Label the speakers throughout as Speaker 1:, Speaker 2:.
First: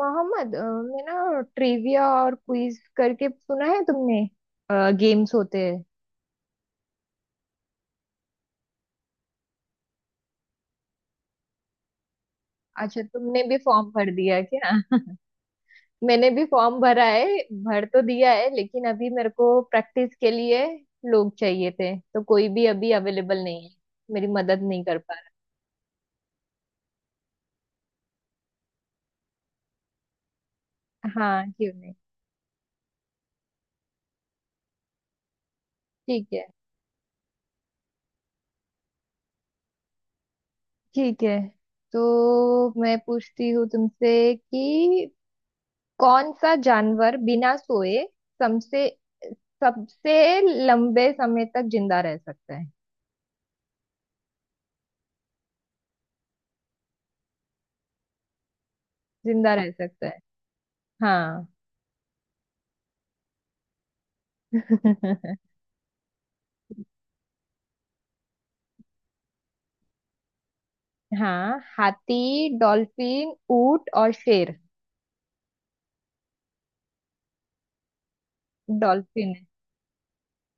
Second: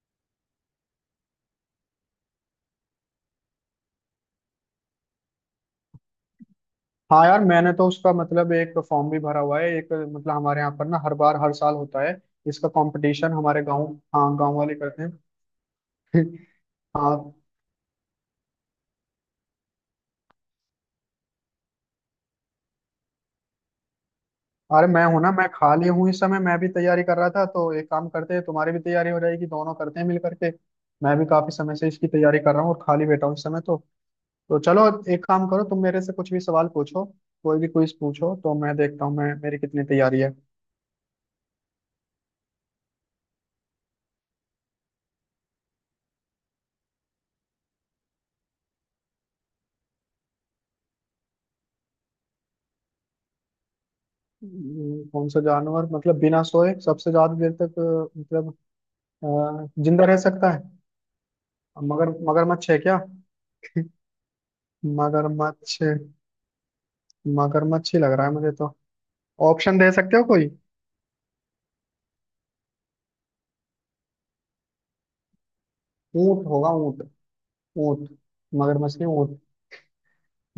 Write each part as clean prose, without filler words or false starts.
Speaker 1: मोहम्मद मैं ना ट्रिविया और क्विज करके सुना है तुमने। गेम्स होते हैं।
Speaker 2: हाँ यार, मैंने तो उसका मतलब एक फॉर्म भी भरा हुआ है। एक मतलब हमारे यहाँ पर ना हर बार हर साल होता है इसका
Speaker 1: अच्छा
Speaker 2: कंपटीशन
Speaker 1: तुमने भी
Speaker 2: हमारे गांव।
Speaker 1: फॉर्म भर दिया
Speaker 2: हाँ,
Speaker 1: है
Speaker 2: गांव
Speaker 1: क्या?
Speaker 2: वाले करते हैं।
Speaker 1: मैंने भी फॉर्म भरा
Speaker 2: हाँ।
Speaker 1: है। भर तो दिया है लेकिन अभी मेरे को प्रैक्टिस के लिए लोग चाहिए थे तो कोई भी अभी अवेलेबल नहीं है। मेरी मदद नहीं
Speaker 2: अरे
Speaker 1: कर
Speaker 2: मैं
Speaker 1: पा
Speaker 2: हूं ना, मैं खाली हूँ इस समय, मैं भी तैयारी कर रहा था। तो एक काम करते हैं, तुम्हारी भी तैयारी हो जाएगी, दोनों करते हैं मिल करके। मैं भी
Speaker 1: रहा। हाँ,
Speaker 2: काफी
Speaker 1: क्यों
Speaker 2: समय से
Speaker 1: नहीं।
Speaker 2: इसकी तैयारी कर रहा हूँ और खाली बैठा हूँ इस समय तो। तो चलो, एक काम करो, तुम मेरे से
Speaker 1: ठीक
Speaker 2: कुछ भी
Speaker 1: है।
Speaker 2: सवाल पूछो। कोई भी क्विज पूछो तो मैं देखता हूँ मैं मेरी कितनी तैयारी है।
Speaker 1: ठीक है। तो मैं पूछती हूँ तुमसे कि कौन सा जानवर बिना सोए सबसे सबसे लंबे समय तक जिंदा रह सकता है?
Speaker 2: कौन सा जानवर मतलब बिना सोए सबसे ज्यादा देर तक मतलब
Speaker 1: जिंदा रह
Speaker 2: जिंदा
Speaker 1: सकता
Speaker 2: रह
Speaker 1: है।
Speaker 2: सकता है।
Speaker 1: हाँ।
Speaker 2: मगरमच्छ है क्या। मगरमच्छ, मगरमच्छ ही लग रहा है मुझे तो। ऑप्शन दे सकते हो कोई।
Speaker 1: हाँ, हाथी, डॉल्फिन, ऊंट और शेर।
Speaker 2: ऊंट होगा, ऊंट। ऊंट। मगरमच्छ नहीं,
Speaker 1: डॉल्फिन
Speaker 2: ऊंट।
Speaker 1: है।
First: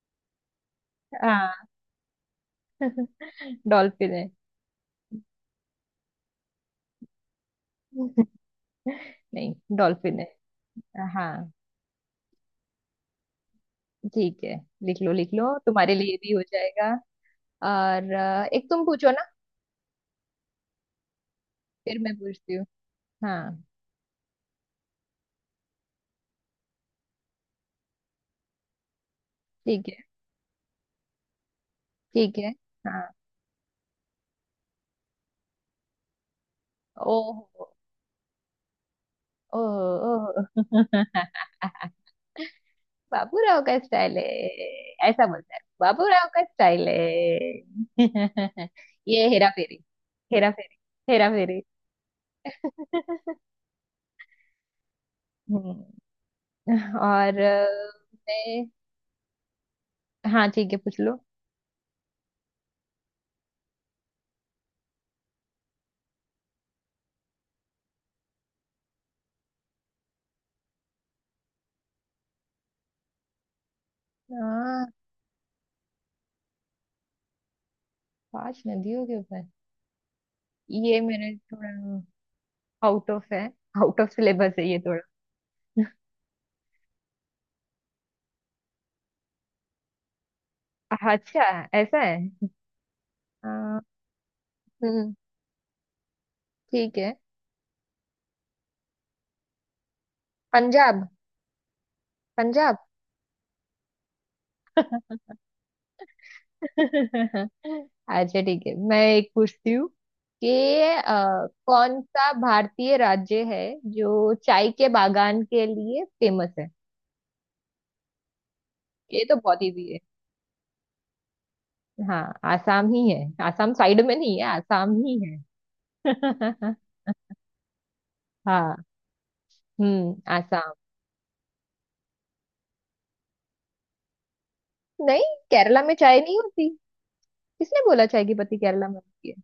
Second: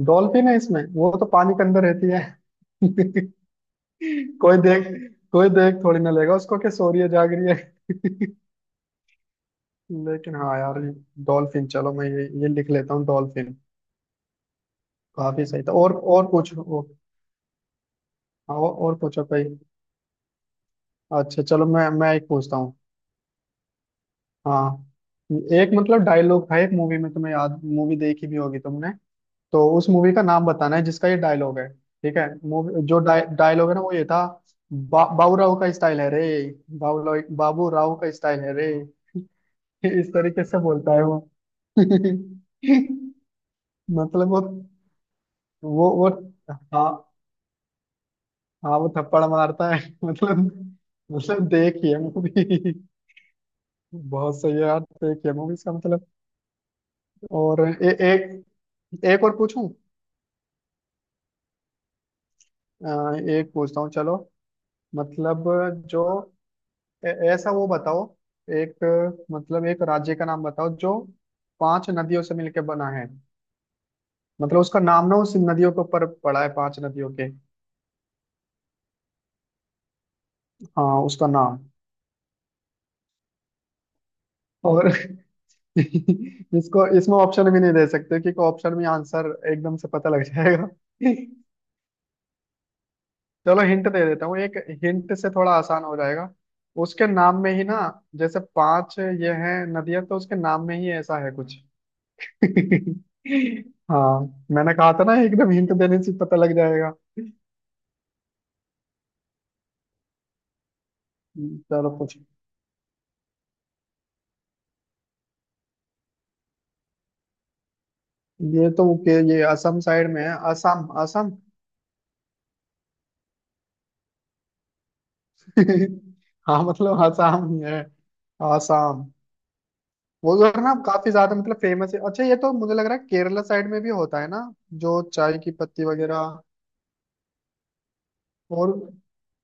Speaker 2: डॉल्फिन है इसमें? वो तो
Speaker 1: हाँ,
Speaker 2: पानी के अंदर रहती है।
Speaker 1: डॉल्फिन है।
Speaker 2: कोई देख, कोई देख थोड़ी ना लेगा उसको कि सो रही है जाग रही है।
Speaker 1: नहीं, डॉल्फिन
Speaker 2: लेकिन
Speaker 1: है।
Speaker 2: हाँ यार,
Speaker 1: हाँ
Speaker 2: डॉल्फिन। चलो मैं ये लिख लेता हूँ, डॉल्फिन।
Speaker 1: ठीक है। लिख लो लिख लो,
Speaker 2: काफी सही था।
Speaker 1: तुम्हारे लिए
Speaker 2: और
Speaker 1: भी हो
Speaker 2: पूछो
Speaker 1: जाएगा। और एक तुम
Speaker 2: और
Speaker 1: पूछो
Speaker 2: पूछो
Speaker 1: ना।
Speaker 2: कोई। अच्छा चलो, मैं
Speaker 1: फिर
Speaker 2: मैं
Speaker 1: मैं
Speaker 2: एक
Speaker 1: पूछती
Speaker 2: पूछता
Speaker 1: हूँ।
Speaker 2: हूँ।
Speaker 1: हाँ।
Speaker 2: हाँ, एक मतलब डायलॉग था एक मूवी में, तुम्हें याद मूवी देखी भी होगी तुमने। तो
Speaker 1: ठीक
Speaker 2: उस
Speaker 1: है।
Speaker 2: मूवी का नाम बताना है जिसका ये डायलॉग है। ठीक है,
Speaker 1: ठीक है।
Speaker 2: मूवी जो
Speaker 1: हाँ।
Speaker 2: डायलॉग है ना वो ये था। बाबू राव का स्टाइल है रे। बाबू राव,
Speaker 1: ओह।
Speaker 2: बाबू राव का स्टाइल है रे। इस तरीके
Speaker 1: ओ।
Speaker 2: से बोलता है वो।
Speaker 1: बाबूराव का स्टाइल है।
Speaker 2: मतलब वो।
Speaker 1: ऐसा बोलता है,
Speaker 2: वो
Speaker 1: बाबूराव का स्टाइल
Speaker 2: हाँ।
Speaker 1: है।
Speaker 2: हाँ, वो थप्पड़
Speaker 1: ये हेरा
Speaker 2: मारता है।
Speaker 1: फेरी।
Speaker 2: मतलब,
Speaker 1: हेरा फेरी। हेरा
Speaker 2: मतलब
Speaker 1: फेरी।
Speaker 2: देखिए मूवी। बहुत सही है यार, देखिए मूवी इसका
Speaker 1: हम्म।
Speaker 2: मतलब।
Speaker 1: और
Speaker 2: और एक,
Speaker 1: मैं।
Speaker 2: एक और पूछूं?
Speaker 1: हाँ ठीक है, पूछ लो।
Speaker 2: एक पूछता हूँ चलो। मतलब जो ऐसा वो बताओ, एक मतलब एक राज्य का नाम बताओ जो पांच नदियों से मिलकर बना है। मतलब उसका
Speaker 1: हाँ,
Speaker 2: नाम ना उस नदियों के ऊपर पड़ा है, 5 नदियों के।
Speaker 1: पांच नदियों के ऊपर। ये
Speaker 2: हाँ उसका
Speaker 1: मैंने
Speaker 2: नाम।
Speaker 1: थोड़ा आउट ऑफ है आउट ऑफ सिलेबस है ये
Speaker 2: और
Speaker 1: थोड़ा।
Speaker 2: इसको इसमें ऑप्शन भी नहीं दे सकते क्योंकि ऑप्शन में आंसर एकदम से पता लग जाएगा।
Speaker 1: अच्छा। ऐसा है। अ,
Speaker 2: चलो हिंट दे देता हूँ एक। हिंट
Speaker 1: हम्म।
Speaker 2: से थोड़ा आसान हो जाएगा।
Speaker 1: ठीक
Speaker 2: उसके
Speaker 1: है।
Speaker 2: नाम में ही ना, जैसे 5 ये हैं नदियां, तो उसके नाम में ही
Speaker 1: पंजाब।
Speaker 2: ऐसा है कुछ।
Speaker 1: पंजाब।
Speaker 2: हाँ, मैंने कहा था ना एकदम हिंट देने से पता लग जाएगा।
Speaker 1: अच्छा ठीक है, मैं एक पूछती हूँ कि
Speaker 2: चलो
Speaker 1: कौन
Speaker 2: पूछ।
Speaker 1: सा भारतीय राज्य है जो चाय के बागान के लिए फेमस है?
Speaker 2: ये तो के
Speaker 1: ये तो
Speaker 2: ये
Speaker 1: बहुत
Speaker 2: असम
Speaker 1: इजी है।
Speaker 2: साइड में है, असम। असम।
Speaker 1: हाँ, आसाम ही है। आसाम साइड में नहीं है, आसाम ही
Speaker 2: हाँ,
Speaker 1: है।
Speaker 2: मतलब असम ही है।
Speaker 1: हाँ।
Speaker 2: असम।
Speaker 1: हम्म,
Speaker 2: वो उधर
Speaker 1: आसाम।
Speaker 2: ना काफी ज्यादा मतलब फेमस है। अच्छा ये तो मुझे लग रहा है केरला साइड में भी होता है ना, जो
Speaker 1: नहीं,
Speaker 2: चाय की
Speaker 1: केरला
Speaker 2: पत्ती
Speaker 1: में चाय नहीं
Speaker 2: वगैरह।
Speaker 1: होती। किसने बोला चाय की पत्ती
Speaker 2: और
Speaker 1: केरला में होती है?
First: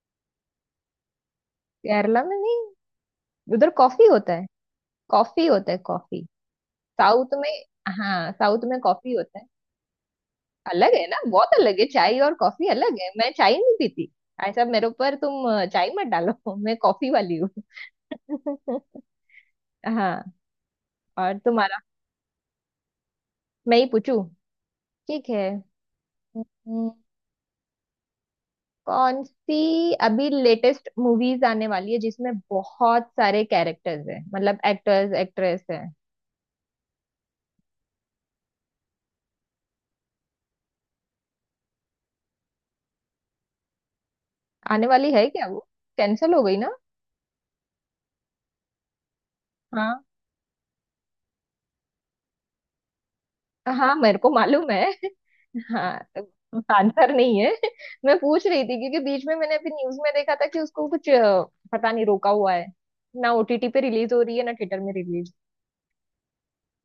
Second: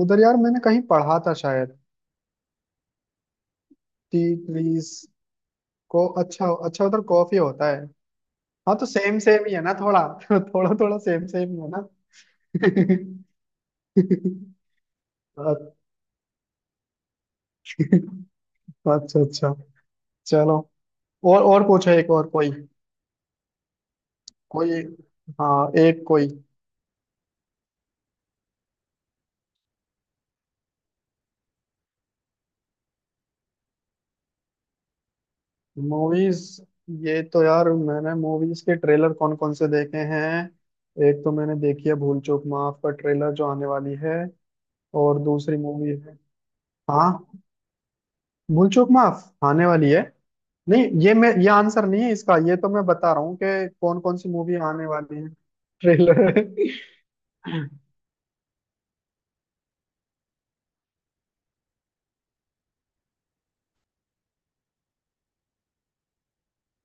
Speaker 2: उधर यार मैंने कहीं पढ़ा था शायद।
Speaker 1: केरला में नहीं, उधर कॉफी
Speaker 2: टी
Speaker 1: होता है।
Speaker 2: प्लीज।
Speaker 1: कॉफी होता है,
Speaker 2: को
Speaker 1: कॉफी।
Speaker 2: अच्छा अच्छा, उधर
Speaker 1: साउथ
Speaker 2: कॉफी
Speaker 1: में।
Speaker 2: होता है।
Speaker 1: हाँ, साउथ
Speaker 2: हाँ
Speaker 1: में
Speaker 2: तो
Speaker 1: कॉफी
Speaker 2: सेम
Speaker 1: होता है।
Speaker 2: सेम ही है ना थोड़ा। थोड़ा
Speaker 1: अलग
Speaker 2: थोड़ा
Speaker 1: है ना,
Speaker 2: सेम
Speaker 1: बहुत
Speaker 2: सेम ही है
Speaker 1: अलग है
Speaker 2: ना।
Speaker 1: चाय और कॉफी, अलग है। मैं चाय नहीं पीती। ऐसा मेरे ऊपर तुम
Speaker 2: अच्छा
Speaker 1: चाय मत डालो। मैं कॉफी वाली हूँ।
Speaker 2: अच्छा अच्छा।
Speaker 1: हाँ।
Speaker 2: चलो।
Speaker 1: और
Speaker 2: और
Speaker 1: तुम्हारा।
Speaker 2: पूछो एक और कोई,
Speaker 1: मैं ही पूछू।
Speaker 2: कोई।
Speaker 1: ठीक है।
Speaker 2: हाँ, एक कोई।
Speaker 1: हम्म, कौन सी अभी लेटेस्ट मूवीज आने वाली है जिसमें बहुत सारे कैरेक्टर्स हैं, मतलब एक्टर्स एक्ट्रेस हैं?
Speaker 2: मूवीज? ये तो यार, मैंने मूवीज के ट्रेलर कौन कौन से देखे हैं। एक तो मैंने देखी है भूल चूक माफ का ट्रेलर जो आने वाली है।
Speaker 1: आने वाली
Speaker 2: और
Speaker 1: है क्या
Speaker 2: दूसरी
Speaker 1: वो,
Speaker 2: मूवी है।
Speaker 1: कैंसिल हो गई ना?
Speaker 2: हाँ, भूलचूक माफ आने वाली है।
Speaker 1: हाँ।
Speaker 2: नहीं ये मैं ये आंसर नहीं है इसका, ये तो मैं बता रहा हूँ कि
Speaker 1: हाँ
Speaker 2: कौन कौन
Speaker 1: मेरे
Speaker 2: सी
Speaker 1: को
Speaker 2: मूवी
Speaker 1: मालूम
Speaker 2: आने
Speaker 1: है।
Speaker 2: वाली है,
Speaker 1: हाँ।
Speaker 2: ट्रेलर।
Speaker 1: आंसर नहीं है। मैं पूछ रही थी क्योंकि बीच में मैंने अभी न्यूज में देखा था कि उसको कुछ पता नहीं, रोका हुआ है। ना ओटीटी पे रिलीज हो रही है, ना थिएटर में रिलीज।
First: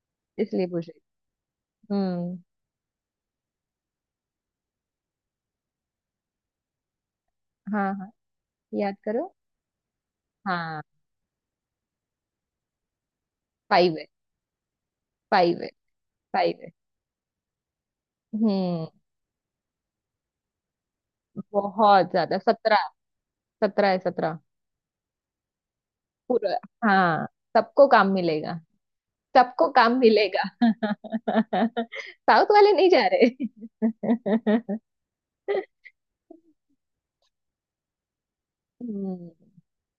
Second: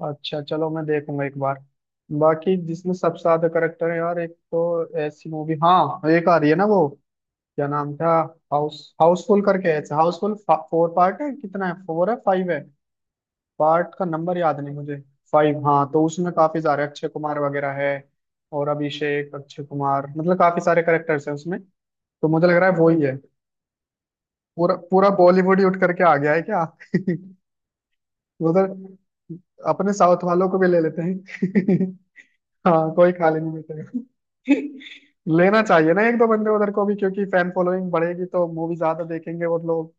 Speaker 2: अच्छा
Speaker 1: इसलिए
Speaker 2: चलो मैं
Speaker 1: पूछ रही
Speaker 2: देखूंगा एक बार।
Speaker 1: थी। हम्म।
Speaker 2: बाकी जिसमें सबसे ज्यादा करेक्टर है यार, एक तो ऐसी मूवी हाँ एक आ रही है ना वो, क्या
Speaker 1: हाँ।
Speaker 2: नाम
Speaker 1: हाँ।
Speaker 2: था।
Speaker 1: याद करो।
Speaker 2: हाउसफुल करके है, हाउसफुल
Speaker 1: हाँ।
Speaker 2: 4। पार्ट है कितना है, 4 है 5 है? पार्ट
Speaker 1: फाइव है।
Speaker 2: का नंबर याद नहीं मुझे।
Speaker 1: फाइव
Speaker 2: 5,
Speaker 1: है।
Speaker 2: हाँ तो उसमें
Speaker 1: फाइव
Speaker 2: काफी
Speaker 1: है।
Speaker 2: सारे अक्षय कुमार वगैरह है। और
Speaker 1: हम्म।
Speaker 2: अभिषेक, अक्षय कुमार, मतलब काफी सारे करेक्टर्स हैं उसमें। तो
Speaker 1: बहुत ज्यादा,
Speaker 2: मुझे लग रहा है
Speaker 1: सत्रह।
Speaker 2: वो ही है।
Speaker 1: सत्रह है, सत्रह।
Speaker 2: पूरा पूरा बॉलीवुड ही उठ करके आ गया है
Speaker 1: पूरा।
Speaker 2: क्या।
Speaker 1: हाँ, सबको काम मिलेगा।
Speaker 2: उधर
Speaker 1: सबको
Speaker 2: अपने
Speaker 1: काम
Speaker 2: साउथ
Speaker 1: मिलेगा।
Speaker 2: वालों को भी ले लेते हैं।
Speaker 1: साउथ वाले नहीं
Speaker 2: हाँ,
Speaker 1: जा
Speaker 2: कोई खाली नहीं बैठेगा।
Speaker 1: रहे।
Speaker 2: लेना चाहिए ना एक दो बंदे उधर को भी, क्योंकि फैन फॉलोइंग बढ़ेगी तो मूवी ज्यादा
Speaker 1: हम्म।
Speaker 2: देखेंगे और लोग।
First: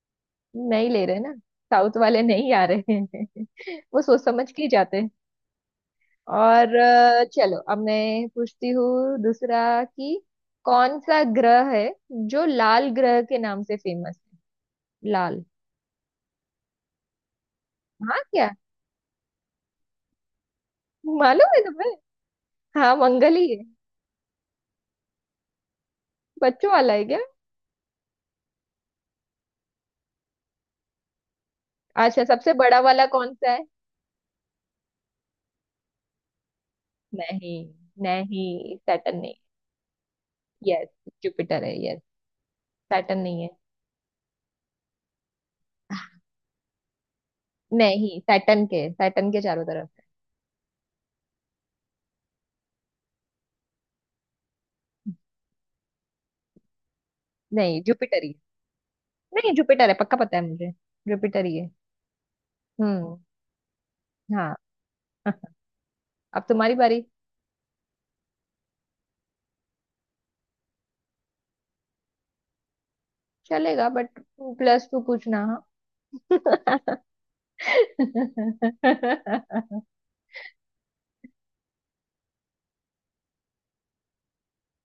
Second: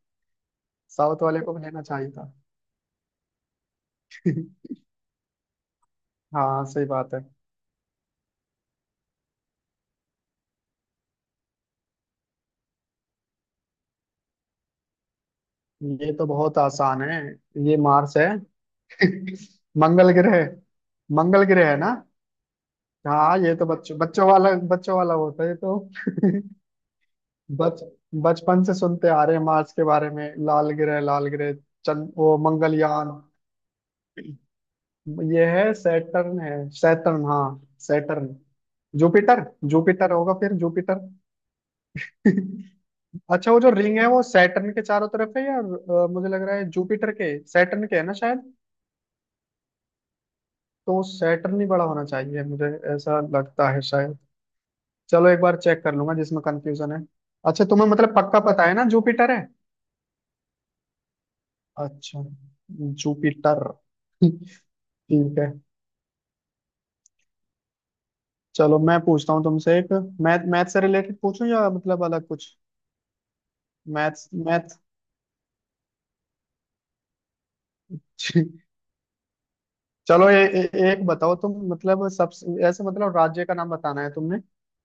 Speaker 1: नहीं ले रहे
Speaker 2: साउथ
Speaker 1: ना।
Speaker 2: वाले को भी लेना
Speaker 1: साउथ
Speaker 2: चाहिए
Speaker 1: वाले
Speaker 2: था।
Speaker 1: नहीं आ रहे हैं। वो सोच समझ के ही जाते हैं।
Speaker 2: हाँ
Speaker 1: और
Speaker 2: सही बात है।
Speaker 1: चलो अब मैं पूछती हूँ दूसरा कि कौन सा ग्रह है जो लाल ग्रह के नाम से फेमस है? लाल।
Speaker 2: ये तो बहुत आसान है, ये मार्स
Speaker 1: हाँ,
Speaker 2: है।
Speaker 1: क्या?
Speaker 2: मंगल ग्रह। मंगल
Speaker 1: मालूम है
Speaker 2: ग्रह है
Speaker 1: तुम्हें?
Speaker 2: ना।
Speaker 1: हाँ, मंगल
Speaker 2: हाँ, ये
Speaker 1: ही है।
Speaker 2: तो बच्चों बच्चों वाला, बच्चों वाला होता है ये तो।
Speaker 1: बच्चों वाला है क्या?
Speaker 2: बच बचपन से सुनते आ रहे हैं मार्स के बारे में, लाल ग्रह, लाल ग्रह। चंद,
Speaker 1: अच्छा,
Speaker 2: वो
Speaker 1: सबसे बड़ा वाला
Speaker 2: मंगलयान।
Speaker 1: कौन सा है?
Speaker 2: ये है, सैटर्न है। सैटर्न, हाँ।
Speaker 1: नहीं।
Speaker 2: सैटर्न।
Speaker 1: नहीं, सैटर्न नहीं।
Speaker 2: जुपिटर। जुपिटर होगा फिर,
Speaker 1: यस।
Speaker 2: जुपिटर।
Speaker 1: जुपिटर है, यस। सैटर्न नहीं है।
Speaker 2: अच्छा वो जो रिंग है वो सैटर्न के चारों तरफ है या मुझे लग रहा है जुपिटर के, सैटर्न के है ना
Speaker 1: नहीं,
Speaker 2: शायद।
Speaker 1: सैटर्न के, सैटर्न के चारों तरफ
Speaker 2: तो सैटर्न ही बड़ा होना चाहिए मुझे ऐसा लगता है शायद।
Speaker 1: है।
Speaker 2: चलो एक बार चेक कर लूंगा जिसमें कंफ्यूजन है। अच्छा
Speaker 1: नहीं,
Speaker 2: तुम्हें मतलब
Speaker 1: जुपिटर ही
Speaker 2: पक्का
Speaker 1: है।
Speaker 2: पता है ना जुपिटर है?
Speaker 1: नहीं, जुपिटर है, पक्का पता है मुझे। जुपिटर ही है।
Speaker 2: अच्छा,
Speaker 1: हम्म।
Speaker 2: जुपिटर।
Speaker 1: हाँ।
Speaker 2: ठीक है।
Speaker 1: अब तुम्हारी बारी।
Speaker 2: चलो मैं पूछता हूँ तुमसे एक। मैथ, मैथ से रिलेटेड पूछूं या मतलब अलग कुछ?
Speaker 1: चलेगा but
Speaker 2: math math.
Speaker 1: Plus two पूछना हाँ।
Speaker 2: चलो ए, ए, एक बताओ तुम, मतलब सबसे ऐसे मतलब राज्य का नाम बताना है तुमने,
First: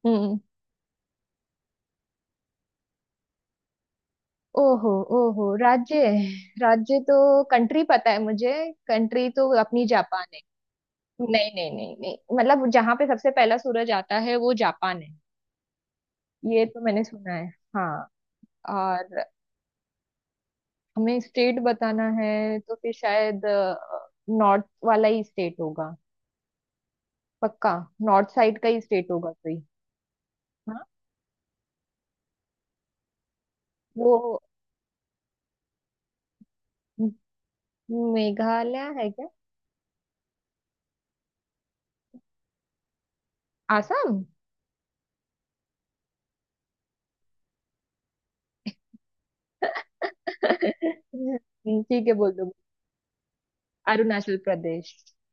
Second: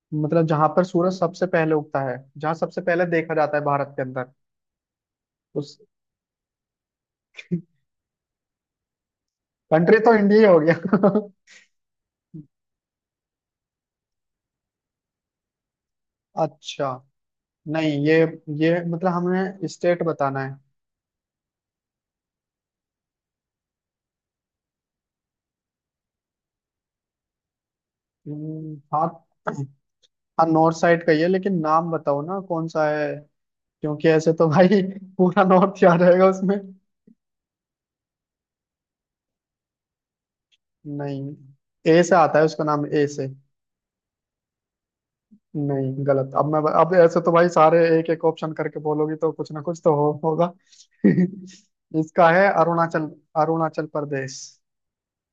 Speaker 1: हम्म।
Speaker 2: मतलब जहां पर सूरज सबसे पहले उगता है, जहां सबसे पहले देखा जाता है भारत के अंदर।
Speaker 1: ओहो। ओहो,
Speaker 2: उस।
Speaker 1: राज्य? राज्य तो, कंट्री पता है मुझे। कंट्री तो अपनी
Speaker 2: कंट्री तो
Speaker 1: जापान है।
Speaker 2: इंडिया ही हो गया।
Speaker 1: नहीं नहीं नहीं नहीं, मतलब जहां पे सबसे पहला सूरज आता है वो जापान है। ये तो
Speaker 2: अच्छा
Speaker 1: मैंने सुना है। हाँ।
Speaker 2: नहीं ये मतलब
Speaker 1: और
Speaker 2: हमें स्टेट बताना है।
Speaker 1: हमें स्टेट बताना है तो फिर शायद नॉर्थ वाला ही स्टेट होगा, पक्का। नॉर्थ साइड का ही
Speaker 2: हाँ।
Speaker 1: स्टेट होगा कोई।
Speaker 2: हाँ नॉर्थ
Speaker 1: हाँ।
Speaker 2: साइड का ही है, लेकिन नाम बताओ ना कौन सा है। क्योंकि ऐसे
Speaker 1: वो
Speaker 2: तो भाई पूरा नॉर्थ याद रहेगा उसमें।
Speaker 1: मेघालय है क्या?
Speaker 2: नहीं। ए से आता है उसका नाम, ए से।
Speaker 1: आसाम।
Speaker 2: नहीं गलत। अब मैं, अब ऐसे तो भाई सारे एक एक ऑप्शन करके बोलोगी तो कुछ ना कुछ तो होगा।
Speaker 1: ठीक है,
Speaker 2: इसका
Speaker 1: बोल
Speaker 2: है
Speaker 1: दो।
Speaker 2: अरुणाचल, अरुणाचल
Speaker 1: अरुणाचल
Speaker 2: प्रदेश।
Speaker 1: प्रदेश।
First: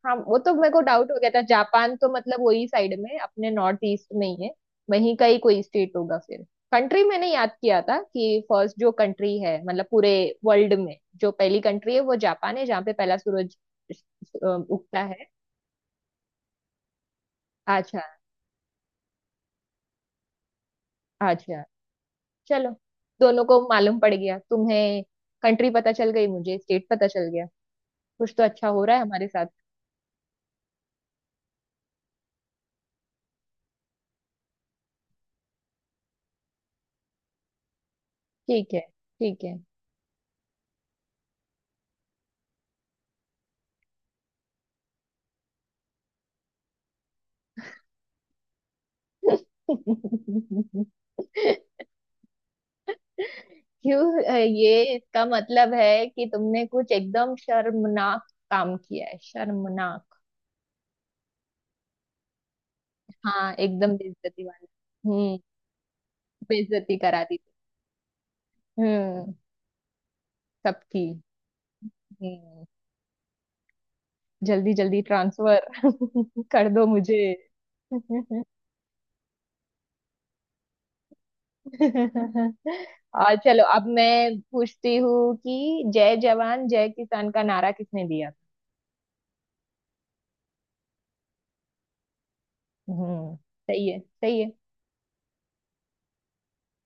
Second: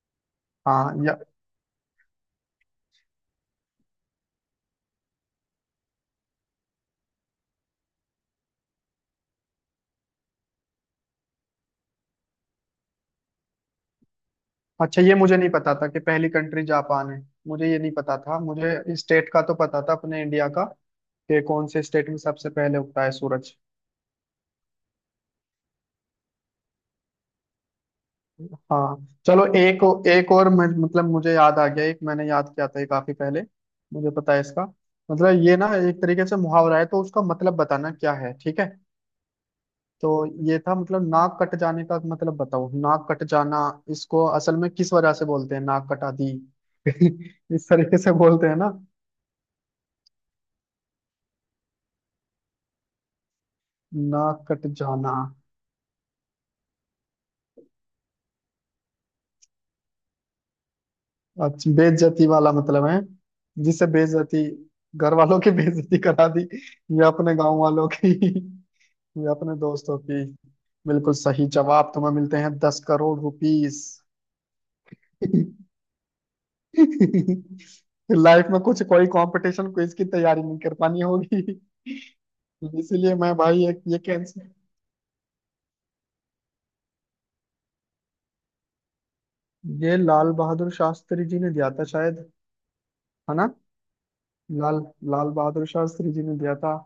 Speaker 1: हाँ, वो तो मेरे को
Speaker 2: हाँ
Speaker 1: डाउट
Speaker 2: या।
Speaker 1: हो गया था। जापान तो मतलब वही साइड में, अपने नॉर्थ ईस्ट में ही है। वहीं का ही कोई स्टेट होगा फिर। कंट्री मैंने याद किया था कि फर्स्ट जो कंट्री है मतलब पूरे वर्ल्ड में जो पहली कंट्री है वो जापान है जहाँ पे पहला सूरज उगता
Speaker 2: अच्छा ये
Speaker 1: है।
Speaker 2: मुझे नहीं पता था कि पहली कंट्री जापान है। मुझे ये नहीं
Speaker 1: अच्छा।
Speaker 2: पता था, मुझे स्टेट का तो पता था अपने इंडिया का, कि
Speaker 1: अच्छा।
Speaker 2: कौन से स्टेट में सबसे
Speaker 1: चलो,
Speaker 2: पहले उगता है
Speaker 1: दोनों
Speaker 2: सूरज।
Speaker 1: को मालूम पड़ गया। तुम्हें कंट्री पता चल गई, मुझे स्टेट पता चल गया। कुछ तो अच्छा हो रहा है
Speaker 2: हाँ।
Speaker 1: हमारे
Speaker 2: चलो
Speaker 1: साथ।
Speaker 2: एक, एक और मतलब मुझे याद आ गया, एक मैंने याद किया था ये काफी पहले। मुझे पता है इसका मतलब। ये ना एक तरीके से मुहावरा है, तो उसका मतलब बताना क्या है, ठीक है।
Speaker 1: ठीक है। ठीक है।
Speaker 2: तो ये था मतलब, नाक कट जाने का मतलब बताओ, नाक कट जाना। इसको असल में किस वजह से बोलते हैं, नाक कटा दी। इस तरीके से बोलते हैं ना।
Speaker 1: क्यों,
Speaker 2: नाक कट
Speaker 1: ये
Speaker 2: जाना।
Speaker 1: इसका मतलब है कि तुमने कुछ एकदम शर्मनाक काम किया है, शर्मनाक।
Speaker 2: अच्छा बेइज्जती वाला मतलब है।
Speaker 1: हाँ,
Speaker 2: जिससे
Speaker 1: एकदम
Speaker 2: बेइज्जती,
Speaker 1: बेइज्जती वाला।
Speaker 2: घर
Speaker 1: हम्म।
Speaker 2: वालों की बेइज्जती करा दी।
Speaker 1: बेइज्जती
Speaker 2: या
Speaker 1: करा
Speaker 2: अपने
Speaker 1: दी थी।
Speaker 2: गांव वालों की ये
Speaker 1: हम्म।
Speaker 2: अपने दोस्तों की।
Speaker 1: सबकी।
Speaker 2: बिल्कुल सही जवाब, तुम्हें मिलते हैं
Speaker 1: हम्म।
Speaker 2: 10 करोड़ रुपीस।
Speaker 1: जल्दी जल्दी ट्रांसफर कर दो मुझे।
Speaker 2: लाइफ में कुछ कोई कंपटीशन क्विज की तैयारी नहीं कर पानी होगी। इसीलिए मैं
Speaker 1: और चलो
Speaker 2: भाई, एक
Speaker 1: अब
Speaker 2: ये
Speaker 1: मैं
Speaker 2: कैंसर।
Speaker 1: पूछती हूँ कि जय जवान जय किसान का नारा किसने दिया था?
Speaker 2: ये लाल बहादुर शास्त्री जी ने दिया था शायद। है
Speaker 1: हम्म।
Speaker 2: ना।
Speaker 1: सही है, सही है।
Speaker 2: लाल, लाल बहादुर शास्त्री जी ने दिया था।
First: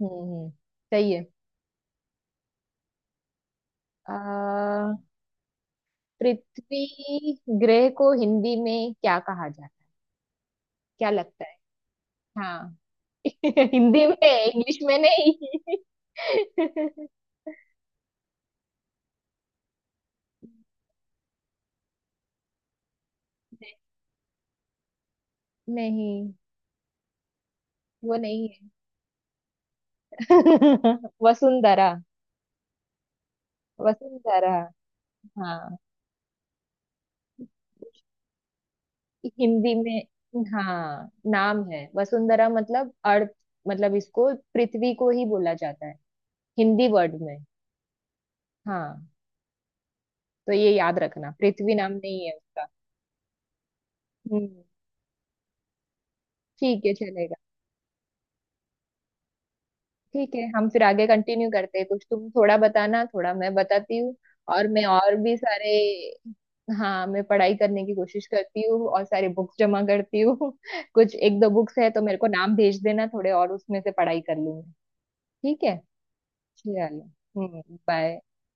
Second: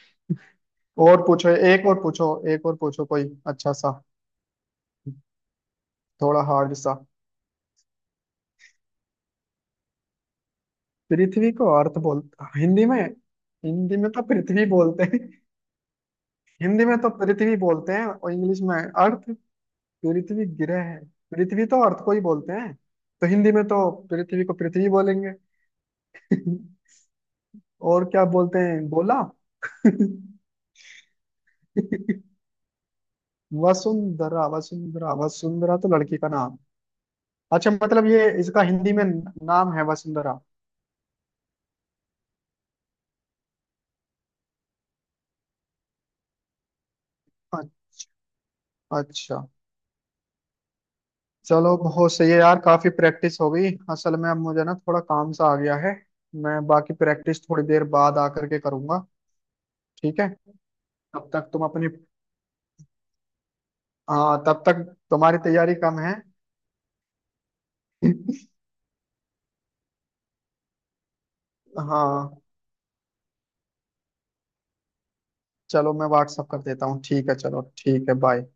Speaker 1: हम्म। सही
Speaker 2: और
Speaker 1: है।
Speaker 2: पूछो, एक और पूछो। एक और पूछो कोई अच्छा सा,
Speaker 1: आ,
Speaker 2: थोड़ा हार्ड सा।
Speaker 1: पृथ्वी ग्रह को हिंदी में क्या कहा जाता है? क्या लगता
Speaker 2: पृथ्वी
Speaker 1: है?
Speaker 2: को अर्थ बोल,
Speaker 1: हाँ।
Speaker 2: हिंदी में। हिंदी
Speaker 1: हिंदी
Speaker 2: में तो
Speaker 1: में,
Speaker 2: पृथ्वी
Speaker 1: इंग्लिश में
Speaker 2: बोलते हैं।
Speaker 1: नहीं।
Speaker 2: हिंदी में तो पृथ्वी बोलते हैं और इंग्लिश में अर्थ। पृथ्वी ग्रह है, पृथ्वी तो अर्थ को ही बोलते हैं। तो हिंदी में तो पृथ्वी को पृथ्वी बोलेंगे।
Speaker 1: नहीं,
Speaker 2: और
Speaker 1: वो
Speaker 2: क्या
Speaker 1: नहीं
Speaker 2: बोलते हैं बोला।
Speaker 1: है। वसुंधरा।
Speaker 2: वसुंधरा,
Speaker 1: वसुंधरा।
Speaker 2: वसुंधरा। वसुंधरा
Speaker 1: हाँ,
Speaker 2: तो लड़की का नाम। अच्छा मतलब ये इसका हिंदी में नाम
Speaker 1: हिंदी
Speaker 2: है वसुंधरा।
Speaker 1: में हाँ नाम है वसुंधरा मतलब अर्थ। मतलब इसको पृथ्वी को ही बोला जाता है हिंदी वर्ड में।
Speaker 2: अ-
Speaker 1: हाँ,
Speaker 2: अच्छा।
Speaker 1: तो ये याद रखना, पृथ्वी
Speaker 2: चलो
Speaker 1: नाम
Speaker 2: बहुत
Speaker 1: नहीं
Speaker 2: सही
Speaker 1: है
Speaker 2: है यार,
Speaker 1: उसका।
Speaker 2: काफी प्रैक्टिस हो गई, असल में अब
Speaker 1: हम्म।
Speaker 2: मुझे ना थोड़ा काम सा आ गया है। मैं
Speaker 1: ठीक है,
Speaker 2: बाकी
Speaker 1: चलेगा।
Speaker 2: प्रैक्टिस थोड़ी देर बाद आकर के करूंगा। ठीक है।
Speaker 1: ठीक है। हम फिर आगे
Speaker 2: तब तक
Speaker 1: कंटिन्यू
Speaker 2: तुम
Speaker 1: करते हैं,
Speaker 2: अपनी,
Speaker 1: कुछ तुम थोड़ा बताना, थोड़ा मैं बताती हूँ।
Speaker 2: हाँ तब
Speaker 1: और
Speaker 2: तक
Speaker 1: मैं और भी
Speaker 2: तुम्हारी
Speaker 1: सारे।
Speaker 2: तैयारी कम है।
Speaker 1: हाँ, मैं पढ़ाई करने की कोशिश करती हूँ और सारे बुक्स जमा करती हूँ। कुछ एक दो बुक्स है तो मेरे को
Speaker 2: हाँ।
Speaker 1: नाम भेज देना थोड़े, और उसमें से पढ़ाई कर लूंगी। ठीक है।
Speaker 2: चलो मैं व्हाट्सअप कर देता हूँ,
Speaker 1: चलो।
Speaker 2: ठीक है
Speaker 1: हम्म।
Speaker 2: चलो, ठीक है
Speaker 1: बाय।
Speaker 2: बाय।